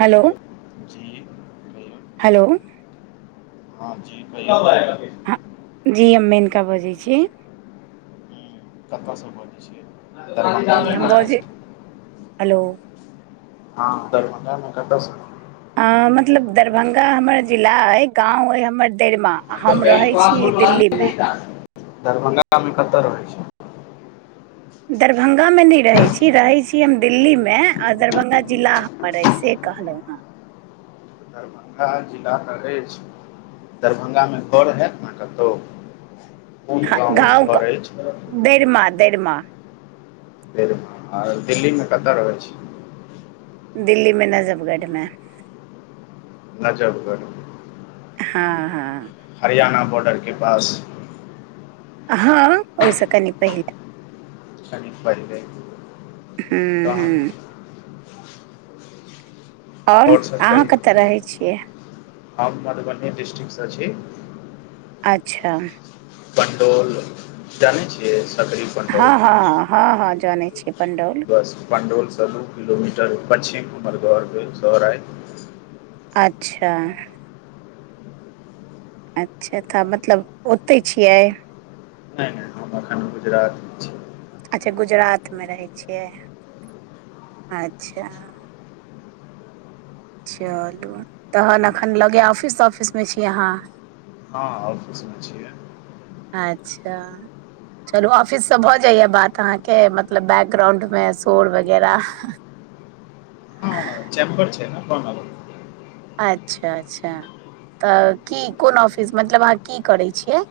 Hello [unintelligible] hello हं जी कहियो [unintelligible] हँ, जी हम मेनका बजै छी। कत स बजै छी हम बजै हेलो [unintelligible] हँ दरभङ्ंगामे कत स अ मतलब दरभंगा हमर जिला अइ गाँव अइ हमर दैरमा आ हम रहै छी दिल्लीमे। दरभंगा मे कत रहै छी? दरभंगामे नै रहै छी रहै छी हम दिल्लीमे आ दरभंगा जिला हमर ऐ से कहलहुँ हेँ। दरभंगा जिला त अछि दरभंगामे घर हैत ने कतौ? कोन गाँव घर अछि दैरमा दैरमा [unintelligible] दैरमा। आ दिल्लीमे कत रहै छी? दिल्लीमे नजबगढ़मे। नजबगढ़ हँ-हँ हरियाणा बॉर्डरके पास? हँ ओइसँ कनी पहिले। कनी पहिले। हूँ कहांक हूँ छै? आओर सब अहाँ कहियौ कत रहै छियै? हम मधुबनी डिस्ट्रिक्टसँ छी। अच्छा पण्डौल जानै छियै सकरी? पंडौल हँ-हँ-हँ-हँ जानै छीिय पं्डौल। पण्डोलसँ दू किलोमीटर पच्चिम उमरगर शर आय। अच्छा अच्छा तऽ मतलब ओतै छियै? नहि नहि हमखा गुजरात छी। अच्छा गुजरात मे रहै छियै अच्छा। चलू तहन अखन लगे ऑफिस तऑफिस मे छी अहाँ? हँ ऑफिसमे छियै। अच्छा चलू ऑफिस से भऽ जाइया बात अहाँके मतलब बैकग्राउंड में शोर वगैरह चैमबर छै नेना [unintelligible] अच्छा अच्छा तऽ की कोन ऑफिस मतलब अहाँ की करै छियै।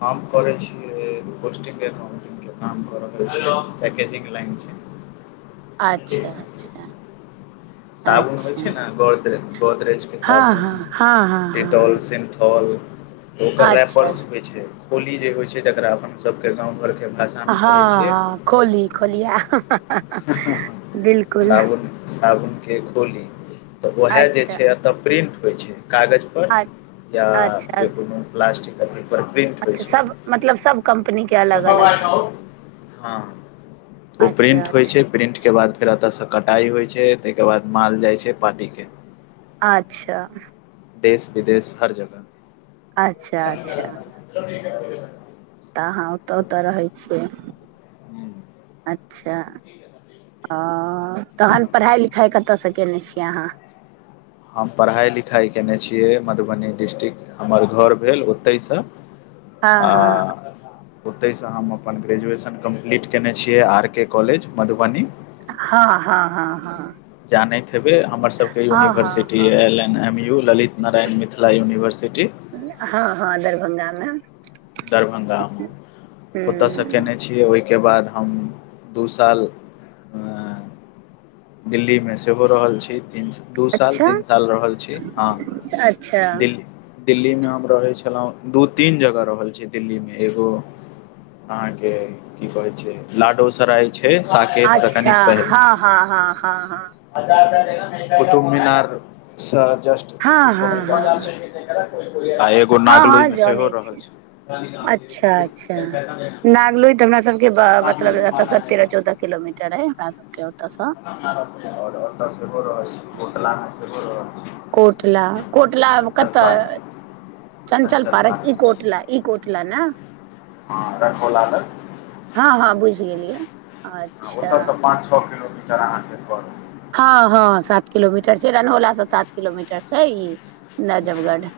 हम करैय छिये कॉस्टिंग एकाउंटिंग के काम क रहल छी पैकेजिंग लाइन छै। अच्छा अच्छा। साबुन होइ अच्छा छै ने गोदरेज गोदरेज के हँ साबुन हँ हँ हँ डिटोल, हँ सीन्थोल त ओकर हँ अच्छा रैपर्स होइ छै खोली जे होइ छै जकरा अपन सबके गाँव घर के हँ हँ खोली खोलिआ। साबुन साबुन के खोली त वैहा जे अच्छा छै अतऽ प्रिंट होय छै कागज अच्छा या अच्छा जे कोनो प्लास्टिक। [unintelligible] होइ अच्छा छै सब मतलब सब कम्पनीके अलग अलग छै। हँ ओ प्रिंट अच्छा। होइ छै प्रिंट के बाद फेर अतऽ से कटाई होइ छै तइके बाद माल जाइ छै पार्टी के। अच्छा। देश विदेश हर जगह। अच्छा अच्छा त अहाँ ओतऽ ओतऽ रहै छियै अच्छा। ओ तहन पढ़ाइ लिखाइ कतयस केने छी अहाँ। हम पढ़ाइ लिखाइ केने छियै मधुबनी डिस्टिक हमर घर भेल ओतहिसँ आ अहाँ ओतहिसँ हम अपन ग्रेजुएशन कम्प्लीट केने छियै आर के कॉलेज मधुबनी। हँ हँ हँ हँ। जानैत हेबै हमरसबके हँ हँ हँ यूनिवर्सिटी हँ L N M U Lalit Narayan Mithila university. हँ हँ दरभंगामे। दरभंगा म ओतऽ स हूँ केने छीये ओहि ओहिके बाद हम दू साल दिल्ली मे सेहो रहल छी तीन सा दू साल अच्छा तीन साल रहल छी हँ अच्छा दिल्ली दिल्ली में हम रहे छलौं दू तीन जगह रहल दिल्ली मे एगो अहाँके की कह छै लाडोसराय छै साकेत स अच्छा कनिक हँ हँ हँ हँ पहिले कुतुम मीनारसँ जस्ट हँ दू हँ सौ हँ हँ मीटर हँ पीछे। आ एगो हँ हँ नागलोइमे सेहो जानै रहल छी। नागलो तऽ हमरा सबके बा मतलब एतऽसँ तेरह चौदह किलोमीटर अइ हमरा सबके ओतऽसँ। और ओतऽ सेहो रहल छी कोटला मे सेहो रहैत छी। कोटला कोटला कतऽ चंचल चञ्चल पारक पार्क ई कोटला ई कोट ने। हँ रखोला लग। हँ हँ बुझि गेलियै अच्छा। ओतयसँ पाँच छ किलो मिट टर अहाँके परत। हँ हँ सात किलोमीटर छै रनहौला स सात किलोमीटर छै ई नाजबगढ़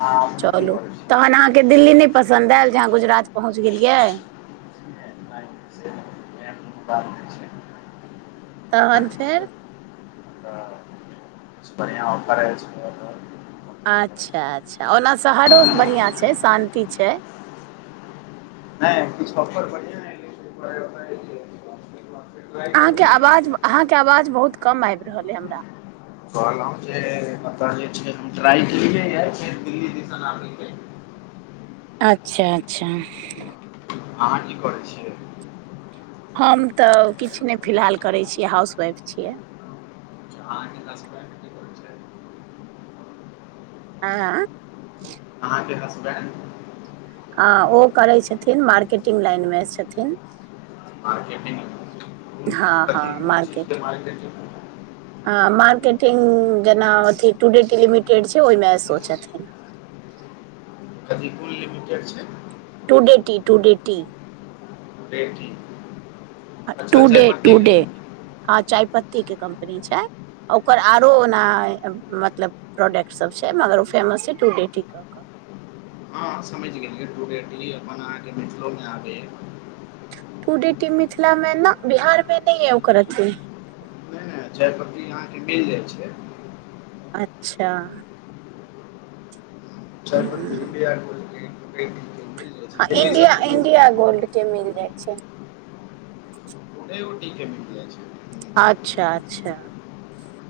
अहाँ अपने की चलू करै छी तहन अहाँके दिल्ली नहि पसन्द आयल जे अहाँ गुजरात पहुँच गेलियै। एहन कोनो बात नय छै। अच्छा तहन फेर [unintelligible] तऽ [unintelligible] बढ़िआं ऑफर एल छेलैया तऽ अच्छा अच्छा ओना शहरो बढ़ियां छै शान्ति छै। नैय किछ ऑफर बढ़ियां एलैयै तैय दुआरे ओकरा जे छैय [unintelligible] अहाँके अवाज अहाँके अवाज बहुत कम आइब रहल अय हमरा। कहलौं जे मतलब जे छै हम ट्राय केलियै यै जे दिल्ली दिसन आबय के अच्छा-अच्छा। अहाँ की करै छियै? हम तऽ किछ नैय फिल्हाल करै छियै हाउसवाइफ छियै। अच्छा अहाँके हसबैंड की करै छैथ? आँ? अहाँके हसबैंड। हँ ओ करै छथिन मार्केटिंग लाइन में छथिन। मार्केटिंग कुन हँ हँ कथी कुन चीज के मार्केटिंग? आ मार्केटिंग जेना अथि टूडे टी लिमिटेड छै ओयमे स ओ छथिन। कथी कुन लिमिटेड छै? Today tea today tea. Today tea. Today today हँ चायपत्ती के कम्पनी छै। ओकर आरो ओना मतलब प्रोडक्ट सब छै मगर ओ फेमस छै टूडे टी कऽ कऽ। हँ समझ गेलियै टूडे टी अपन अहाँ के मिथिलो में आबैया। टूडेटी मिथिलामे नऽ बिहारमे नैय अय ओकर अथी। नैय-नैय चायपत्ती अहाँके मिल जाइ छै। अच्छा। चायपत्ती ह इंडिया गोल्ड के टुडेटी के मिल जाइ छै हँ दिल्ली इंडिया सभमे तऽ इंडिया गोल्ड के मिल जाइ छै। टूडेओटी के मिल जाइ छै। अच्छा अच्छा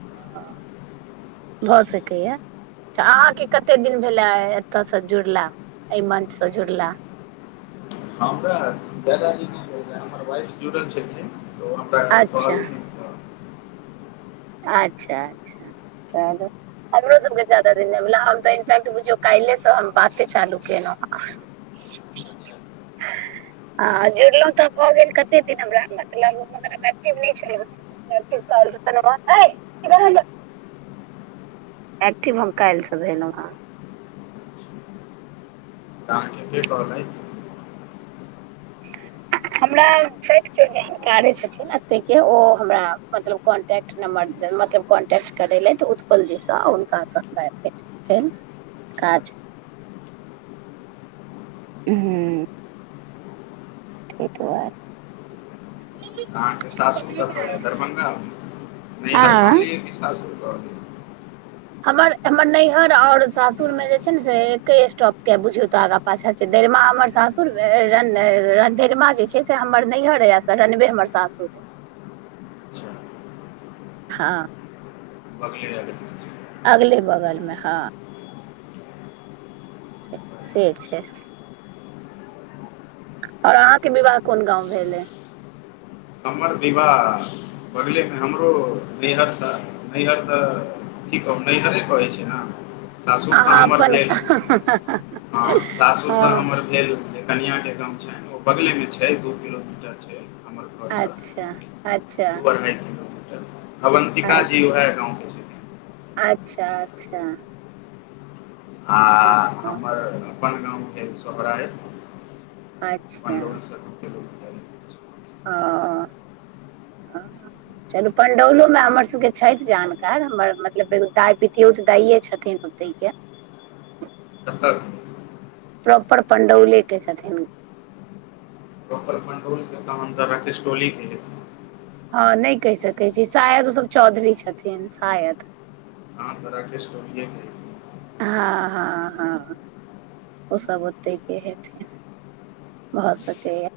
ऑ भऽ सकैया। च्छा अहाँके कत्ते दिन भेलै एतऽसँ जुड़ला अय मंचसँ जुड़ला। हमरा ज्यादा दिन नैय भेला हमर वाइफस् जुड़ल छथिन। तऽ ओ हमरा अच्छा कहलखिन तऽ आच्छा अच्छा चलू। हमरो सबके जादा दिन नैय भेला हम तऽ इनफैक्ट बुझियौ काइले स हम बाते चालू केलौं हँ। [inaudible] आ जुड़लौं तऽ भऽ गेल कत्ते दिन हमरा मतलब मगर हम एक्टिव नैय छेलौ हँ। एक्टिव तऽ [unintelligible] हय इधर आ जा एक्टिव हम काइल स भेलौं हँ। अहाँके के कहलैथ? [unintelligible] हमरा छैथ कियो जानकारे छथिन अतै के ओ हमरा मतलब कॉन्टै क्ट नंबर देलऽ मतलब कॉन्टैक्ट करै लैथ उत्पल जी स हुनका स हमरा आइ भेट भेल। अच्छा, काज उम्हूं। तै दूआरे। मम्मी अहाँके सासुर कतऽ यै दरभंगा? नैहर आँ कहलियै की सासुर कहलीयै? हमर, हमर नैयहर और सासुर मे जे छै ने से एके स्टॉप के बुझयौ त आगा पाछा छै दैरमा हमर सासुर भेल, रनधर रनधैरमा जे छै से हमर नैयहर अय से रनवे हमर सासुर अय। अच्छा हां। बगले-अगल मे छै। अगले-बगल मे हां। छै से छै। और अहाँ के विवाह कुन गाँव भेल अय। हमर विवाह बगले मे, हमरो नैयहर सँ नैयहर से कि कहु नैयहरे कहै छै ना। सासुर तऽ अहाँ हमर अपन भेल, हां सासुर तऽ हँ हमर भेल कनिया के गाम छैन, ओ बगले मे छै दू किलोमीटर छै हमर घर से। अच्छा अच्छा दु अढाई किलोमीटर अवन्तिका जी उहै गाँव के छैथ। अच्छा-अच्छा। आ हँ, हमर अपन गाम भेल सोहरारे। अच्छा। अ, आ। चलु पंडौलो मे हमर सबके छैथ जानकार, हमर मतलब एगो दाय पितयोत दाइये छथिन। ओतय के। कतऽ के। प्रॉपर पण्डौले के छथिन। प्रॉपर पण्डौल के तहन तऽ राकेेश टोलीेे के हेतै। हां नै कैह सकै छी शायद उ सब चौधरी छथिन शायद। हां तऽ राकेश टोलिये के हे हां-हां-हां ओ सब ओते के हेथिन। भऽ सकैया।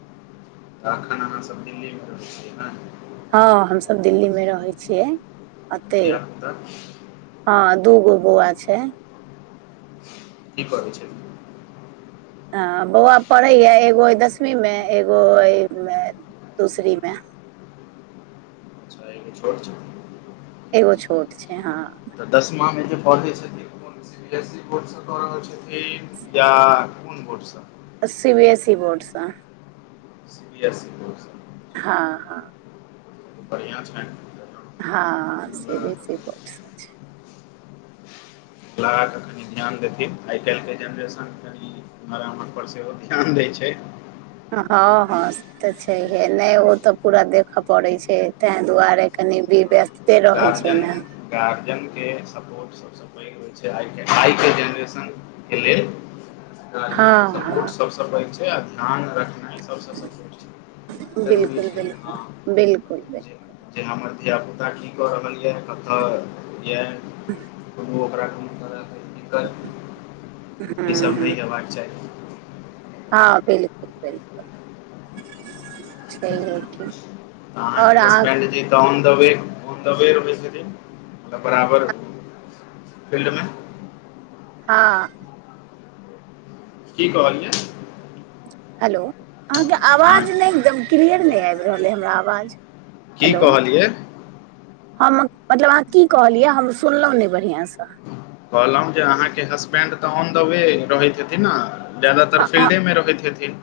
त अखन अहाँ सब दिल्ली मे रहै छियै ना। हां हम सब दिल्ली मे रहै छियै ओते। धिया पुता हां दूगो बौअवा छै। की करै छै। हां बौअवा पढ़ैया, एगो अय दसवी मे, एगो अय मे दूसरी मे। अच्छा एगो छोट छै। एगो छोट छै हां। तऽ दसमा मे जे पढ़ै छथिन उ कुन C B S C board सँ कऽ रहल छथिन या कुन बोर्ड से। C B S C board से। C B S C board से। हां-हां। बढ़ियाँ छैन। हां C B S C board से छै। [unintelligible] अखिनी ध्यान देथिन आय-काएल के जेनरेशन मे कनि इम्हर-उम्हर पर सेहो ध्यान दै छै। हां-हां से तऽ छैहये नै ओ तऽ पूरा देखा पड़ै छै तै दुआरे कनि वि व्यस्त गार्जन, गार्जन के सपोर्ट स सब पैघ होई छै आय के, आई के जेनरेशन के लेल गार्जियन हँ के हँ सपोर्ट सबसँ पैघ छै, आ ध्यान रखनाय सबसँ सपोर्ट छै। बिलकुल - जे बिलकुल, हँ बिलकुल- बिलकुल। जे जे हमर धिया पुता की कऽ रहल ये कतऽ ये कोनो ओकरा ओकरा लेल दिककत ई हूँ सब नै हेबाक चाही। हाँ बिलकुल- बिलकुल छैहीए कि। अहाँके हस्बैनड जे तहन द बे बेर [unintelligible] बरार फील्ड मे हाँ। की कहलियै? हेलो अहाँके हँ आवाज नै एकदम क्लियर नै ऐब रहल ऐ हमरा आवाज। की हेलो कहलियै? हम मतलब अहाँ की कहलियै? हम सुनलऊ नै बढ़िआँ सँ। कहलाउ जे अहाँके हसबेंड तऽ ऑन द वे रहैत हेथिन न। जदातर फील्डे मे रहैत हेथिन।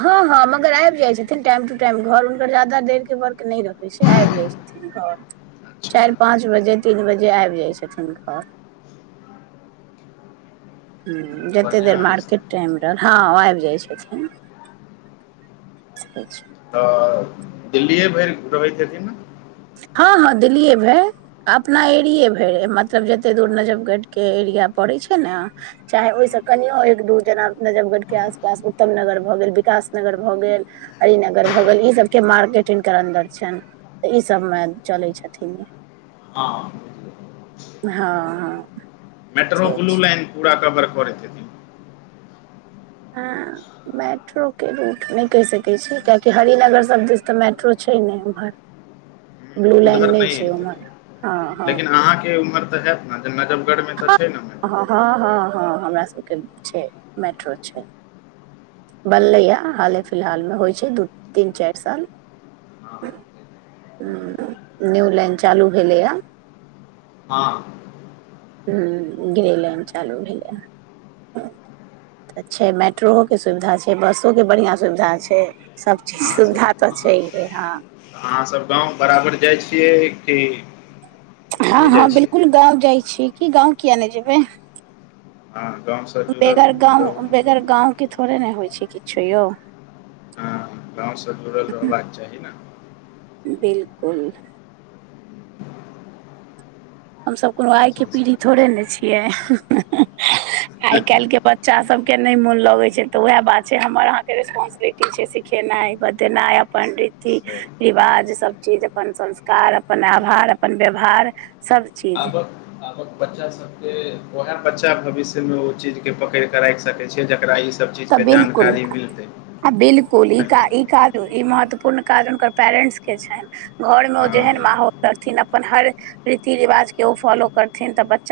ह - ह मगर ऐब जाय छथिन टाइम टू टाइम घर हुनकर जादा देर के वर्क नै रहै छै ऐब जाय छथिन। अच्छा चैर पाँच बजे, तीन बजे ऐब जाइ छथिन घर। हु जते देर बढ़िआँ मार्केट अछि टाइम हँ ऐब जाय छथिन। तऽ दिल्लीए भैर रहैत हेथीन। ह - ह दिलियै भैर। अपना एरिए भैर, मतलब जते दूर नजबगढ़के एरिया पड़ै छै ने। चाहे ओयसँ कनियो एक दू जेना नजफगढ़के आसपास, उत्तम नगर भऽ गेल, विकासनगर भऽ गेल। हरिनगर भऽ गेल ई सबके मार्केटिंग के अन्दर छैन। ई सभमे चलै छथिन इ। हाँ। ह- ह। मेट्रो ब्लू लाइन पूरा कवर करैत हेथीन। ह। मेट्रो के रूट नै कैह सकै छी, कियेकि हरिनगर सब दिस तऽ मेट्रो छै नै उम्हर। [inaudible] लाइन उधर नै नहि छै एतै उम्हर हँ हँ लेकिन अहाँ के उम्हर तऽ हेत न नजफगढ़ मे तऽ छै। मेट्रो ह- ह- ह हमरा सबके छै, मेट्रो छै। बनलैये हाले फिलहालमे होइ छै दू, तीन, चैर साल। हु न्यू लैंन चालू भेलैये। हँ। हु ग्रे लाइन चालू भेलै। तऽ छै मेट्रोओे के सुविधा छै, बसोके बढ़िआँ सुविधा छै। सभचीज अहाँ सुविधा सब तऽ अहाँ छैेहे हँ। अहाँसभ गाँव बराबर जाइ छियै कि ह- नहि ह जाइ छियै बिलकुल गाँंव जाय छीये कि, गाँंव किये नै जेबै। आ गांव स बेगर गांव, बेगर गांवके थोड़े ने होइ छै किछु यौ। हँ गाँवसँ जुड़ल रहबाक चाही न। बिलकुल। हमसब कोनो अपन आइके पीढ़ी संस्कृति थोड़े नै छियै। आइ काल्हिके बच्चा सबके नै मोन लगे छै तऽ उएह बात छै हमर अहाँ के रेस्पोंसबिलि टी छैे सिखेनाइ बतेनाइ अपन रीति। सही रिवाज सही सभचीज अपन संस्कार अपन आभार अपन व्यवहार सब चीज। आबक बच्चा सबके। वैहे बच्चा भविष्यमे ओ चीज के पकड़िके राखि सकै छै जकरा ई स त बिलकुन। आ बिलकुल ईका ई नहि काज ई महत्वपूर्ण काज हुनकर पेरेंट्स के छैनि। घरमे ओ जेहन हँ माहौल करथिन अपन हर रीति रिवाजके ओ फॉलो करथिन तऽ बच्चा।